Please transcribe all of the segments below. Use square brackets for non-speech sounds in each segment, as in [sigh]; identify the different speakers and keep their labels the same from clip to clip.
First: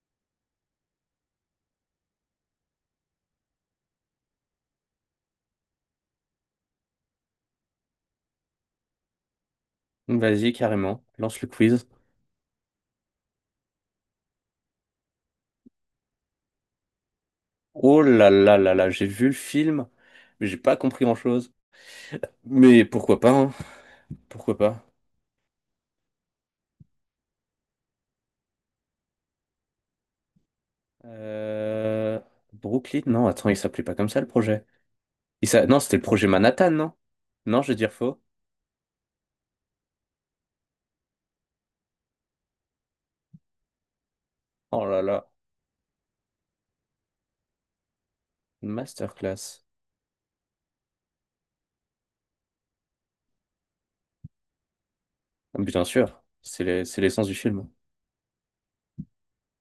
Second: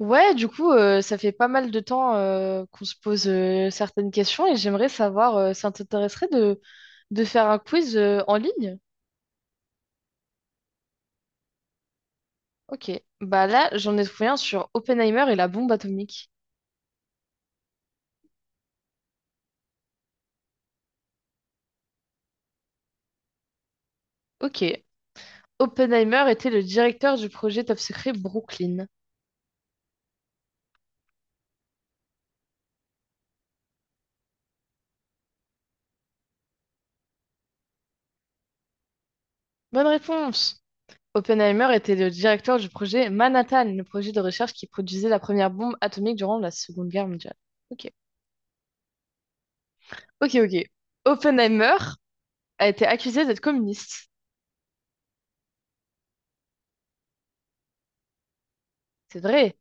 Speaker 1: Ouais, du coup, ça fait pas mal de temps qu'on se pose certaines questions et j'aimerais savoir, ça t'intéresserait de faire un quiz en ligne?
Speaker 2: Vas-y, carrément, lance le quiz.
Speaker 1: Ok. Bah là, j'en ai trouvé un sur Oppenheimer et la bombe atomique.
Speaker 2: Oh là là là là, j'ai vu le film, mais j'ai pas compris grand-chose. Mais pourquoi pas, hein? Pourquoi
Speaker 1: Ok.
Speaker 2: pas?
Speaker 1: Oppenheimer était le directeur du projet Top Secret Brooklyn.
Speaker 2: Euh... Brooklyn? Non, attends, il s'appelait pas comme ça le projet. Non, c'était le projet Manhattan, non? Non, je vais dire faux.
Speaker 1: Bonne réponse. Oppenheimer était le directeur du projet Manhattan, le projet de recherche qui
Speaker 2: Oh là
Speaker 1: produisait la
Speaker 2: là,
Speaker 1: première bombe atomique durant la Seconde Guerre mondiale. Ok.
Speaker 2: masterclass.
Speaker 1: Ok, ok. Oppenheimer a été accusé d'être communiste.
Speaker 2: Bien sûr, c'est l'essence du film.
Speaker 1: C'est vrai.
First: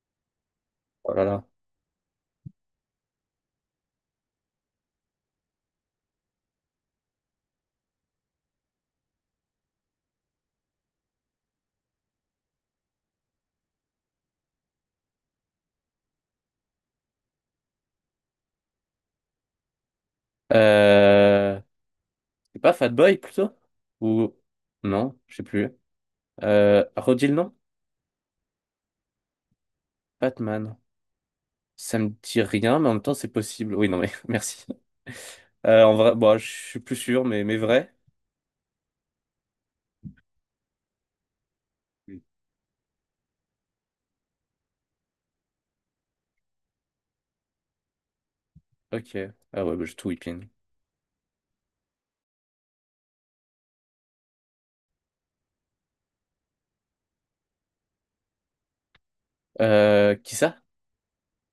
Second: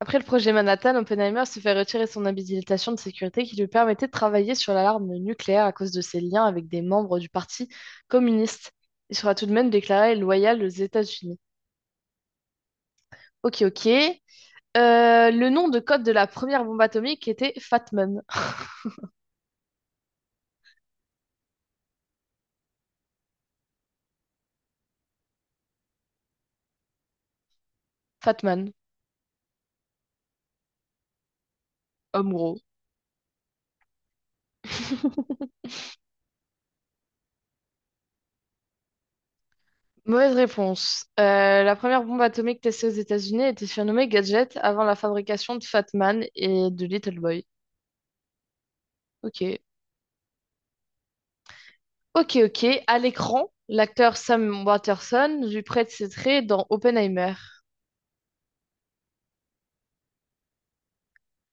Speaker 1: Après le projet Manhattan,
Speaker 2: Oh là là.
Speaker 1: Oppenheimer se fait retirer son habilitation de sécurité qui lui permettait de travailler sur l'alarme nucléaire à cause de ses liens avec des membres du Parti communiste. Il sera tout de même déclaré loyal aux États-Unis. Ok, ok. Le nom de code de la première bombe atomique était Fatman.
Speaker 2: Euh... C'est pas Fat Boy plutôt? Ou... Non, je sais plus. Redis le nom?
Speaker 1: Fatman,
Speaker 2: Batman. Ça me
Speaker 1: homme
Speaker 2: dit
Speaker 1: gros.
Speaker 2: rien, mais en même temps, c'est possible. Oui, non, mais [laughs] merci.
Speaker 1: [laughs]
Speaker 2: En vrai, bon, je suis plus sûr, mais vrai.
Speaker 1: Mauvaise réponse. La première bombe
Speaker 2: Oui.
Speaker 1: atomique testée aux États-Unis était surnommée Gadget avant la fabrication de Fatman et de Little Boy.
Speaker 2: Ok.
Speaker 1: Ok.
Speaker 2: Ah ouais, bah, j'ai tout whipping.
Speaker 1: Ok, ok. À l'écran, l'acteur Sam Waterston lui prête ses traits dans Oppenheimer.
Speaker 2: Qui ça?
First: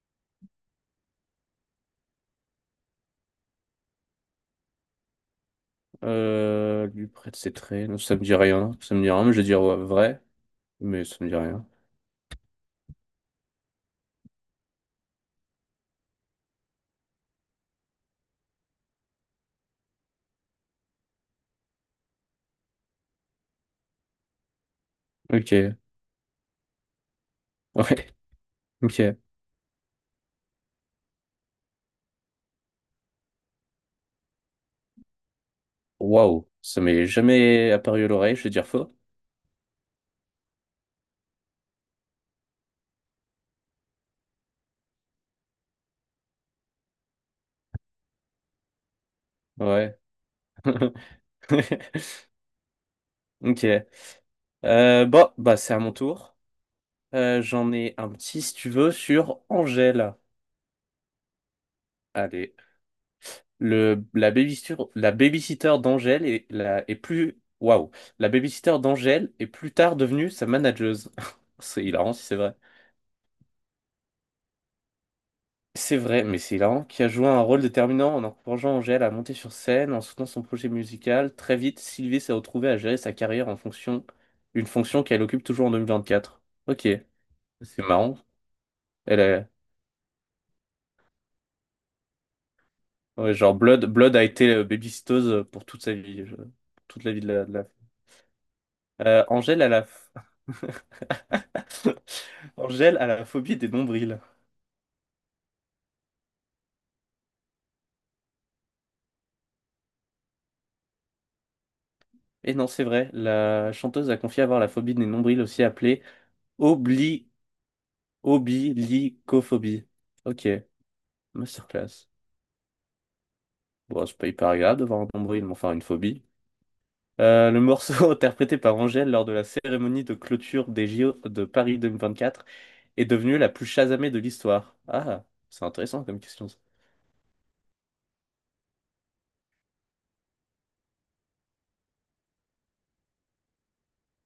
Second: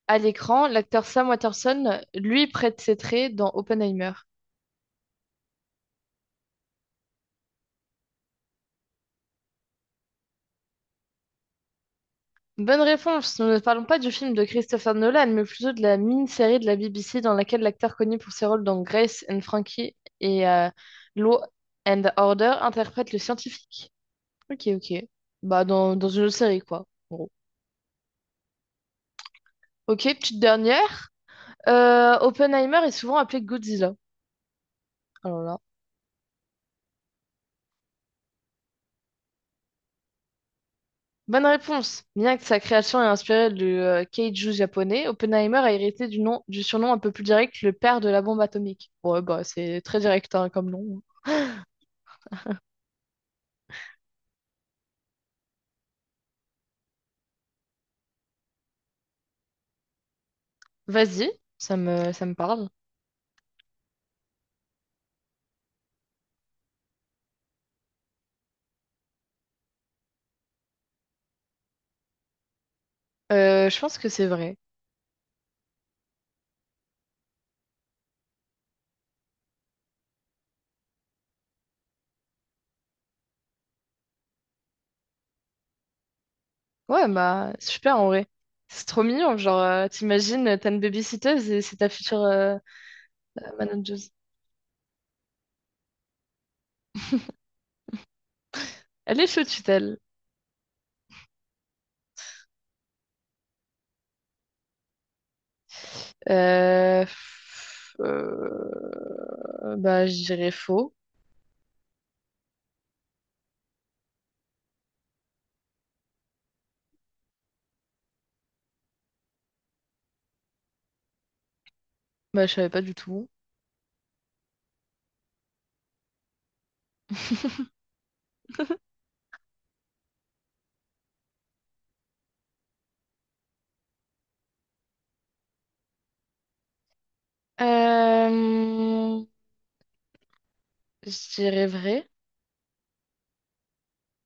Speaker 1: À l'écran, l'acteur Sam Waterston lui prête ses traits dans Oppenheimer.
Speaker 2: Lui prête ses traits. Non, ça me dit rien. Ça me dit rien, mais je vais dire ouais, vrai. Mais ça me dit rien.
Speaker 1: Bonne réponse. Nous ne parlons pas du film de Christopher Nolan, mais plutôt de la mini-série de la BBC dans laquelle l'acteur connu pour ses rôles dans Grace and Frankie et Law and Order interprète le scientifique. Ok, ok. Bah,
Speaker 2: Ok.
Speaker 1: dans une autre série, quoi, en gros.
Speaker 2: Ouais. [laughs] Ok.
Speaker 1: Ok, petite dernière. Oppenheimer est souvent appelé Godzilla. Alors là.
Speaker 2: Waouh. Ça m'est jamais apparu à l'oreille. Je vais dire faux.
Speaker 1: Bonne réponse. Bien que sa création ait inspiré le keiju japonais, Oppenheimer a hérité du nom, du surnom un peu plus direct, le père de la bombe atomique. Ouais, bah c'est
Speaker 2: Ouais.
Speaker 1: très direct hein, comme nom.
Speaker 2: [laughs] Ok. Bon, bah, c'est à mon tour. J'en ai un petit, si tu veux, sur Angèle.
Speaker 1: Vas-y, ça me
Speaker 2: Allez.
Speaker 1: parle.
Speaker 2: La babysitter d'Angèle est, est plus. Waouh! La babysitter d'Angèle est plus tard devenue sa manageuse. [laughs] C'est hilarant si c'est vrai.
Speaker 1: Je pense que c'est vrai.
Speaker 2: C'est vrai, mais c'est hilarant, qui a joué un rôle déterminant en encourageant Angèle à monter sur scène, en soutenant son projet musical. Très vite, Sylvie s'est retrouvée à gérer sa carrière en fonction, une fonction qu'elle occupe toujours en 2024. Ok,
Speaker 1: Ouais, bah
Speaker 2: c'est
Speaker 1: super en
Speaker 2: marrant.
Speaker 1: vrai. C'est trop
Speaker 2: Elle
Speaker 1: mignon,
Speaker 2: est,
Speaker 1: genre t'imagines, t'as une babysitteuse et c'est ta future
Speaker 2: ouais, genre Blood,
Speaker 1: manageuse.
Speaker 2: Blood a été babysitteuse pour toute sa vie, toute la vie
Speaker 1: Elle est sous
Speaker 2: Angèle a la...
Speaker 1: tutelle.
Speaker 2: f- [laughs] Angèle a la phobie des nombrils.
Speaker 1: Bah je dirais faux.
Speaker 2: Et non, c'est vrai, la chanteuse a confié avoir la phobie des nombrils, aussi appelée obli... oblicophobie. Ok, masterclass.
Speaker 1: Bah je savais pas du tout.
Speaker 2: Bon, c'est pas hyper agréable d'avoir un nombril, mais enfin une phobie. Le
Speaker 1: [laughs]
Speaker 2: morceau [laughs] interprété par Angèle lors de la cérémonie de clôture des JO de Paris 2024 est devenu la plus chasamée de l'histoire. Ah, c'est intéressant comme question.
Speaker 1: Euh, je dirais vrai.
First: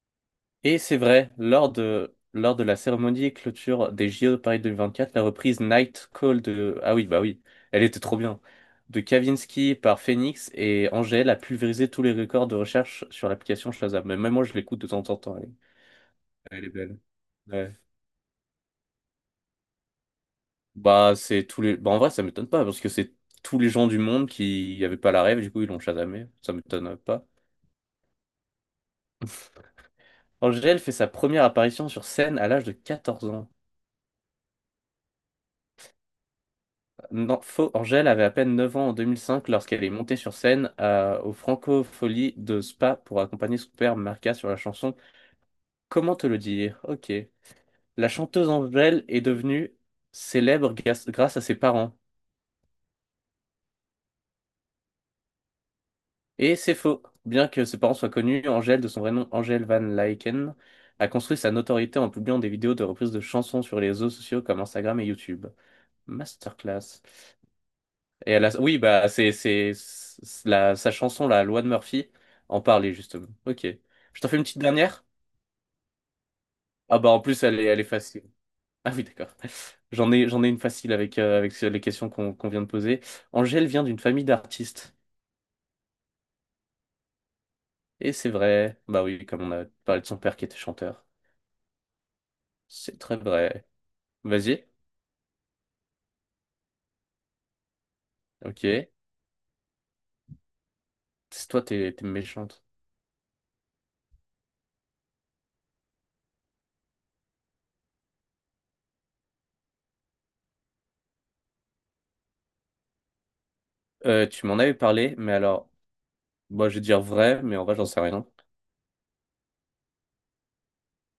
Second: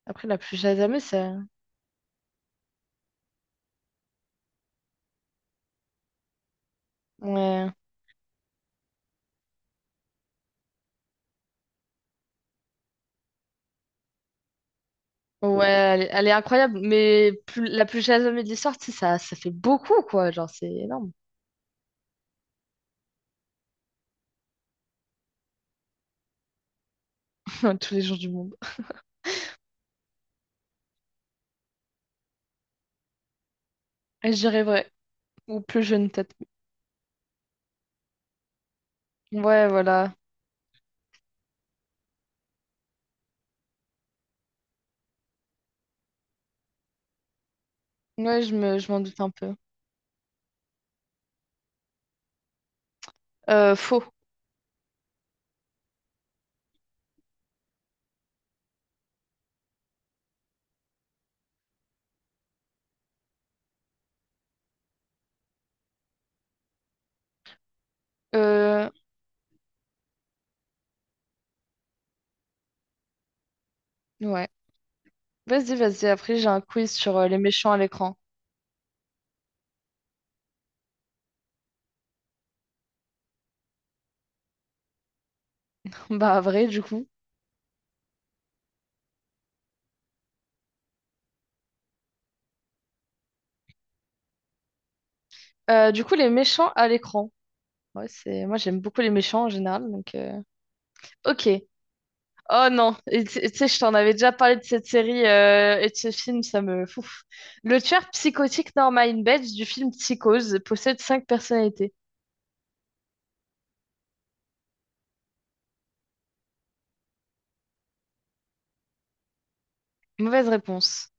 Speaker 1: Après, la plus
Speaker 2: Et c'est
Speaker 1: Shazamée,
Speaker 2: vrai,
Speaker 1: ça.
Speaker 2: lors de la cérémonie et clôture des JO de Paris quatre la reprise Night Call de... Ah oui, bah oui,
Speaker 1: Ouais.
Speaker 2: elle était trop bien. De Kavinsky par Phoenix et Angèle a pulvérisé tous les records de recherche sur l'application Shazam. Mais même moi, je l'écoute de temps en temps.
Speaker 1: Ouais, elle est
Speaker 2: Elle est
Speaker 1: incroyable,
Speaker 2: belle.
Speaker 1: mais plus,
Speaker 2: Ouais.
Speaker 1: la plus Shazamée de l'histoire, tu sais, ça fait beaucoup, quoi. Genre, c'est énorme.
Speaker 2: Bah, c'est tous les... Bah, en vrai, ça m'étonne pas, parce que c'est tous les gens du monde qui n'avaient pas la rêve, du coup, ils l'ont Shazamé. Ça m'étonne pas.
Speaker 1: [laughs] Tous les jours du monde.
Speaker 2: Angèle fait sa première apparition sur scène à l'âge de 14 ans.
Speaker 1: Et je dirais vrai. Ou plus jeune, peut-être.
Speaker 2: Non, faux. Angèle avait à peine 9 ans en 2005
Speaker 1: Ouais,
Speaker 2: lorsqu'elle est
Speaker 1: voilà.
Speaker 2: montée sur scène au Francofolie de Spa pour accompagner son père Marca sur la chanson Comment te le dire? Ok. La
Speaker 1: Ouais,
Speaker 2: chanteuse
Speaker 1: je m'en
Speaker 2: Angèle
Speaker 1: doute
Speaker 2: est
Speaker 1: un peu.
Speaker 2: devenue grâce à ses parents.
Speaker 1: Faux.
Speaker 2: Et c'est faux. Bien que ses parents soient connus, Angèle, de son vrai nom Angèle Van Lycken, a construit sa notoriété en publiant des vidéos de reprises de chansons sur les réseaux sociaux comme Instagram et YouTube. Masterclass. Oui,
Speaker 1: Euh,
Speaker 2: bah, sa chanson, la loi de Murphy, en parlait justement. Ok. Je t'en fais une
Speaker 1: ouais.
Speaker 2: petite dernière?
Speaker 1: Vas-y, vas-y. Après, j'ai un quiz
Speaker 2: Ah, bah,
Speaker 1: sur
Speaker 2: en
Speaker 1: les
Speaker 2: plus,
Speaker 1: méchants à
Speaker 2: elle est
Speaker 1: l'écran.
Speaker 2: facile. [laughs] Ah oui, d'accord. J'en ai une facile avec, avec les questions qu'on vient de poser. Angèle vient d'une famille d'artistes.
Speaker 1: [laughs] Bah, vrai, du coup.
Speaker 2: Et c'est vrai. Bah oui, comme on a parlé de son père qui était chanteur. C'est très vrai. Vas-y.
Speaker 1: Du coup, les méchants à l'écran. Ouais, c'est... Moi,
Speaker 2: Ok.
Speaker 1: j'aime beaucoup les méchants en général, donc...
Speaker 2: C'est
Speaker 1: Ok.
Speaker 2: toi, t'es méchante.
Speaker 1: Oh non, et tu sais, je t'en avais déjà parlé de cette série et de ce film, ça me fouf. Le tueur psychotique Norman Bates du film Psychose possède cinq personnalités.
Speaker 2: Tu m'en avais parlé, mais alors, moi, je vais dire vrai, mais en vrai, j'en sais rien.
Speaker 1: Mauvaise réponse.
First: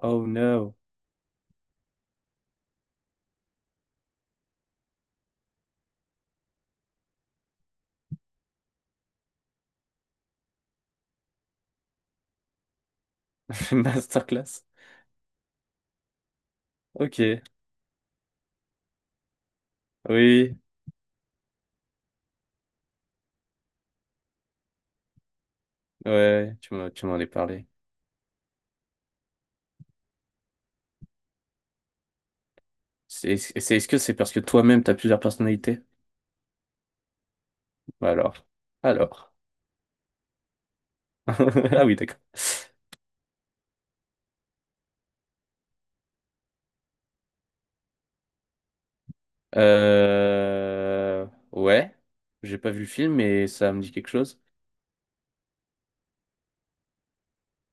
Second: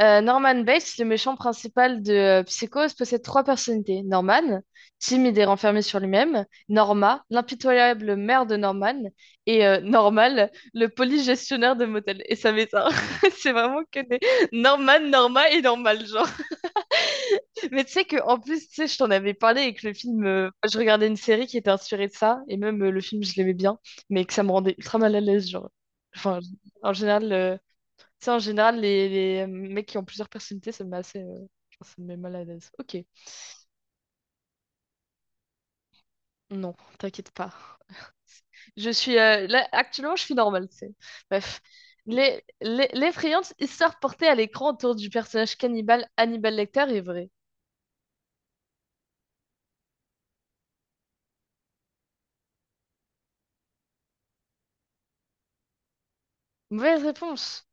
Speaker 2: Oh
Speaker 1: Norman
Speaker 2: no.
Speaker 1: Bates, le méchant principal de Psychose, possède trois personnalités. Norman, timide et renfermé sur lui-même. Norma, l'impitoyable mère de Norman. Et Normal, le police gestionnaire de motel. Et ça m'éteint. [laughs] C'est
Speaker 2: [laughs]
Speaker 1: vraiment que des
Speaker 2: Masterclass.
Speaker 1: Norman, Norma et Normal.
Speaker 2: Ok.
Speaker 1: Mais tu sais que en plus, tu sais, je t'en avais parlé avec le film.
Speaker 2: Oui,
Speaker 1: Je regardais une série qui était inspirée de ça, et même le film, je l'aimais bien, mais que ça me rendait ultra mal à l'aise, genre.
Speaker 2: ouais,
Speaker 1: Enfin,
Speaker 2: ouais,
Speaker 1: en
Speaker 2: tu m'en as
Speaker 1: général,
Speaker 2: parlé.
Speaker 1: tu sais, en général, les mecs qui ont plusieurs personnalités, ça me met assez, enfin, ça me met mal à l'aise. Ok,
Speaker 2: C'est, est-ce que c'est parce que toi-même, t'as plusieurs personnalités?
Speaker 1: non, t'inquiète pas.
Speaker 2: Bah Alors,
Speaker 1: Je suis
Speaker 2: alors.
Speaker 1: là, actuellement, je suis normale, tu sais. Bref,
Speaker 2: [laughs] Ah oui, d'accord.
Speaker 1: L'effrayante histoire portée à l'écran autour du personnage cannibale Hannibal Lecter est vraie.
Speaker 2: Euh... Ouais, j'ai pas vu le film, mais ça me dit quelque chose.
Speaker 1: Mauvaise réponse.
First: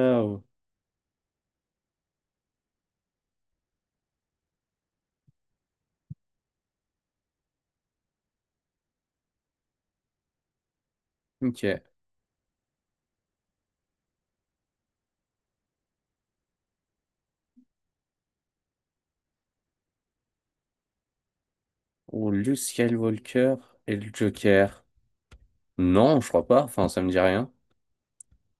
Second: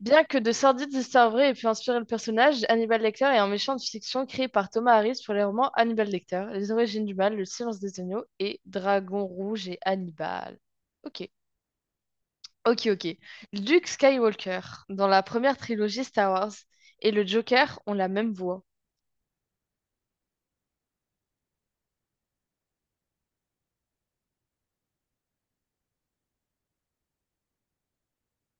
Speaker 1: Bien que de sordides histoires vraies aient pu inspirer le personnage, Hannibal Lecter est un méchant de fiction créé par Thomas Harris pour les romans Hannibal Lecter, Les Origines du Mal, Le Silence des Agneaux et Dragon Rouge et Hannibal. Ok,
Speaker 2: Ok.
Speaker 1: ok, ok. Luke Skywalker, dans la première trilogie Star Wars, et le Joker ont la même voix.
Speaker 2: Ou Luke Skywalker et le Joker. Non, je crois pas. Enfin, ça me dit rien.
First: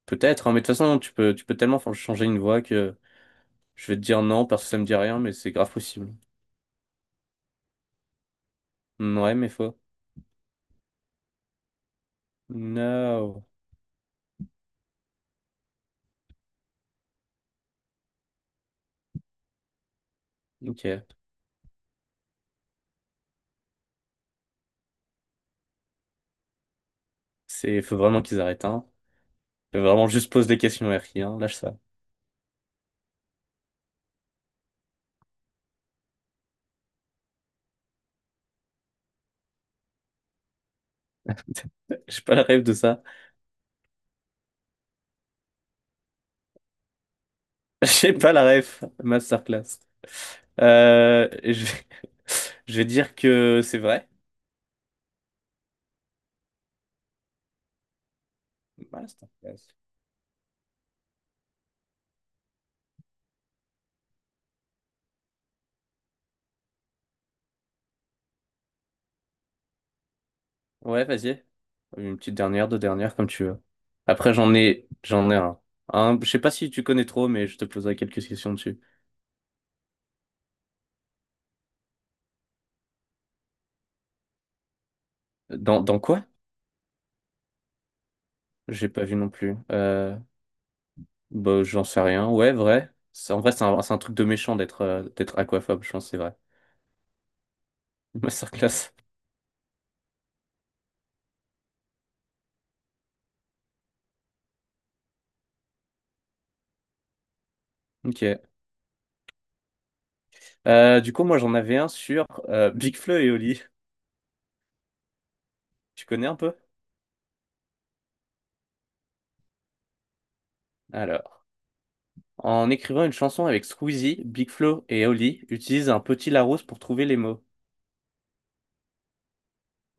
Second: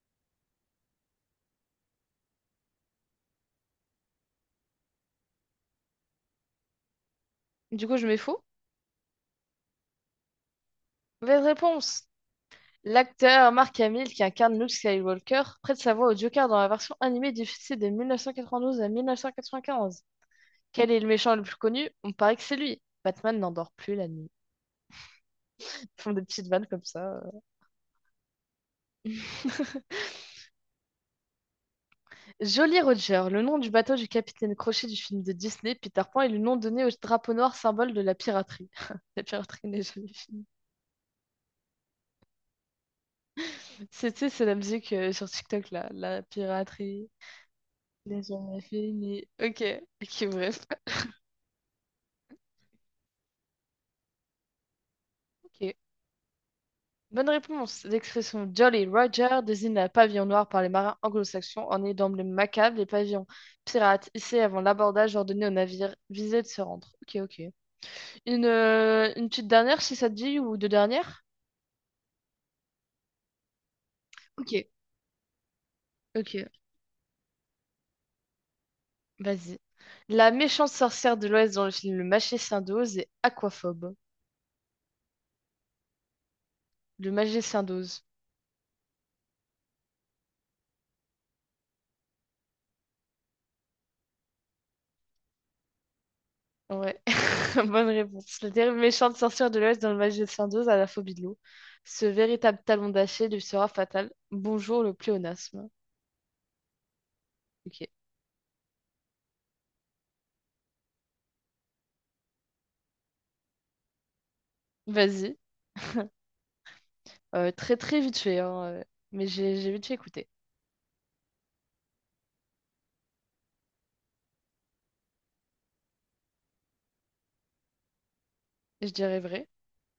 Speaker 2: Peut-être, hein, mais de toute façon, tu peux tellement changer une voix que je vais te dire non parce que ça me dit rien, mais c'est grave possible.
Speaker 1: Du coup, je mets faux?
Speaker 2: Ouais, mais faux.
Speaker 1: Mauvaise réponse!
Speaker 2: No.
Speaker 1: L'acteur Mark Hamill, qui incarne Luke Skywalker, prête sa voix au Joker dans la version animée diffusée de 1992 à 1995.
Speaker 2: Ok.
Speaker 1: Quel est le méchant le plus connu? On paraît que c'est lui. Batman n'endort plus la nuit. Ils font des petites vannes comme ça.
Speaker 2: C'est, faut vraiment qu'ils arrêtent, hein. Faut
Speaker 1: [laughs]
Speaker 2: vraiment juste pose des questions RI, hein. Lâche ça.
Speaker 1: Jolly Roger, le nom du bateau du capitaine Crochet du film de Disney, Peter Pan, est le nom donné au drapeau noir symbole de la piraterie. [laughs] La piraterie n'est jamais finie.
Speaker 2: [laughs] J'ai pas la ref de ça.
Speaker 1: C'est, tu sais, c'est la musique sur TikTok là, la piraterie
Speaker 2: [laughs] J'ai
Speaker 1: n'est
Speaker 2: pas la
Speaker 1: jamais
Speaker 2: ref.
Speaker 1: finie. Ok,
Speaker 2: Masterclass.
Speaker 1: ok, bref.
Speaker 2: Euh, je vais... [laughs] je vais dire que c'est vrai.
Speaker 1: Ok. Bonne réponse. L'expression Jolly Roger
Speaker 2: Masterclass.
Speaker 1: désigne la pavillon noir par les marins anglo-saxons en est d'emblème macabre les pavillons pirates hissés avant l'abordage ordonné aux navires visés de se rendre. Ok, ok. Une petite dernière, si ça te dit, ou deux
Speaker 2: Ouais,
Speaker 1: dernières?
Speaker 2: vas-y. Une petite dernière, deux dernières, comme tu veux. Après,
Speaker 1: Ok.
Speaker 2: j'en ai un. Je
Speaker 1: Ok,
Speaker 2: sais pas si tu connais trop, mais je te poserai quelques questions dessus.
Speaker 1: vas-y. La méchante sorcière de l'Ouest dans le film Le Magicien d'Oz est aquaphobe.
Speaker 2: Dans quoi?
Speaker 1: Le Magicien d'Oz.
Speaker 2: J'ai pas vu non plus. Bah, j'en sais rien. Ouais, vrai. En vrai, c'est un truc de méchant d'être d'être aquaphobe, je pense, c'est vrai.
Speaker 1: Ouais. [laughs] Bonne
Speaker 2: [laughs]
Speaker 1: réponse. Le terrible
Speaker 2: Masterclass.
Speaker 1: méchant de sorcière de l'Ouest dans le Magie de Saint-Dose a la phobie de l'eau. Ce véritable talon d'Achille lui sera fatal. Bonjour le pléonasme. Ok.
Speaker 2: Ok. Du coup, moi, j'en avais un sur Big Flo et Oli.
Speaker 1: Vas-y.
Speaker 2: Tu connais un peu?
Speaker 1: Très très vite fait, hein, mais j'ai vite fait écouter.
Speaker 2: Alors, en écrivant une chanson avec Squeezie, Big Flo et Oli utilisent un petit Larousse pour trouver les mots.
Speaker 1: Je dirais vrai.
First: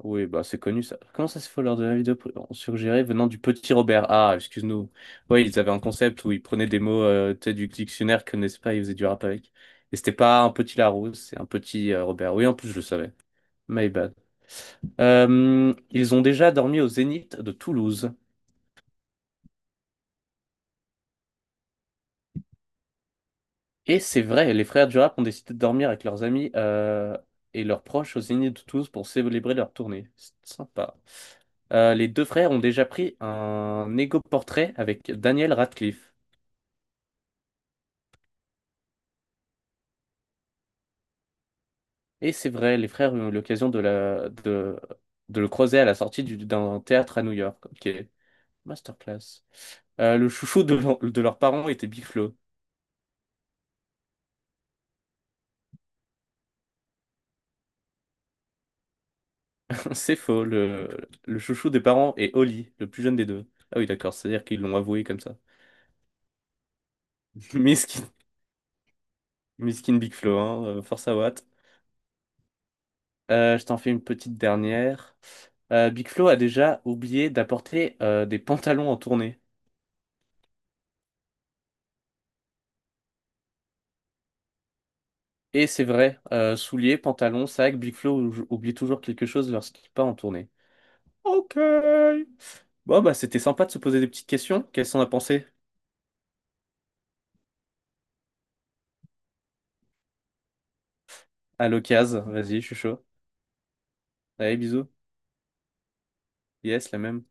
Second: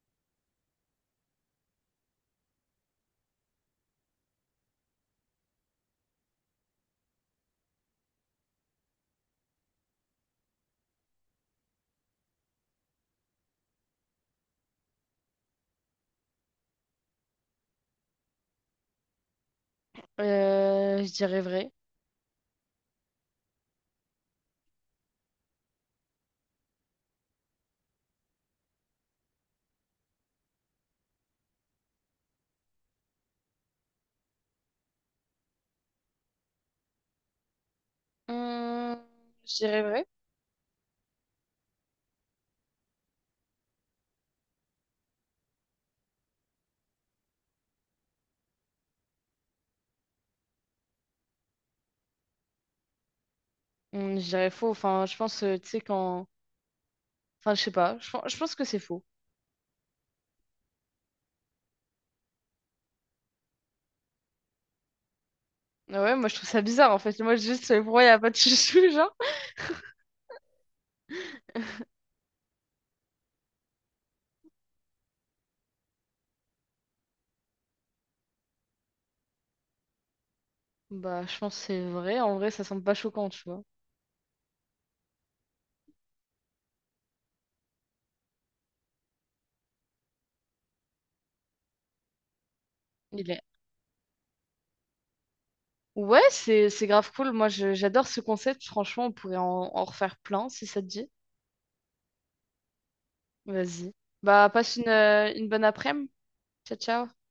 Speaker 2: Oui, bah c'est connu ça. Comment ça se fait lors de la vidéo suggérée venant du petit Robert? Ah, excuse-nous. Oui, ils avaient un concept où ils prenaient des mots tu sais, du dictionnaire qu'ils connaissaient pas, ils faisaient du rap avec. Et c'était pas un petit Larousse, c'est un petit Robert. Oui, en plus, je le savais. My bad. Ils ont déjà dormi au Zénith de Toulouse.
Speaker 1: Je dirais vrai.
Speaker 2: Et c'est vrai, les frères Durap ont décidé de dormir avec leurs amis et leurs proches au Zénith de Toulouse pour célébrer leur tournée. C'est sympa. Les deux frères ont déjà pris un égo-portrait avec Daniel Radcliffe.
Speaker 1: Hum, je dirais vrai.
Speaker 2: Et c'est vrai, les frères ont eu l'occasion de le croiser à la sortie d'un théâtre à New York. Ok, masterclass. Le chouchou de leurs parents était Big Flo.
Speaker 1: Je dirais faux. Enfin, je pense, tu sais, quand. Enfin, je sais pas. Je pense que c'est faux.
Speaker 2: [laughs] C'est faux, le chouchou des parents est Oli, le plus jeune des deux. Ah oui, d'accord, c'est-à-dire qu'ils l'ont avoué comme ça.
Speaker 1: Ah ouais, moi je trouve ça bizarre en fait. Moi,
Speaker 2: [laughs]
Speaker 1: juste, pourquoi
Speaker 2: Miskin.
Speaker 1: il n'y a pas de [laughs] chouchou, genre?
Speaker 2: Miskin Big Flo, hein, force à Watt. Je t'en fais une petite dernière. Big Flo a déjà oublié d'apporter des pantalons en tournée.
Speaker 1: Bah, je pense que c'est vrai. En vrai, ça semble pas choquant, tu vois.
Speaker 2: Et c'est vrai, souliers, pantalons, sac, Big Flo oublie toujours quelque chose lorsqu'il part en tournée. Ok. Bon, bah
Speaker 1: Il
Speaker 2: c'était
Speaker 1: est
Speaker 2: sympa de se poser des petites questions. Qu'est-ce qu'on a pensé?
Speaker 1: ouais, c'est grave cool. Moi, j'adore ce concept. Franchement, on pourrait en refaire plein si ça te dit.
Speaker 2: À l'occasion, vas-y, je suis chaud.
Speaker 1: Vas-y. Bah,
Speaker 2: Allez,
Speaker 1: passe
Speaker 2: bisous.
Speaker 1: une bonne après-midi. Ciao,
Speaker 2: Yes, la
Speaker 1: ciao.
Speaker 2: même.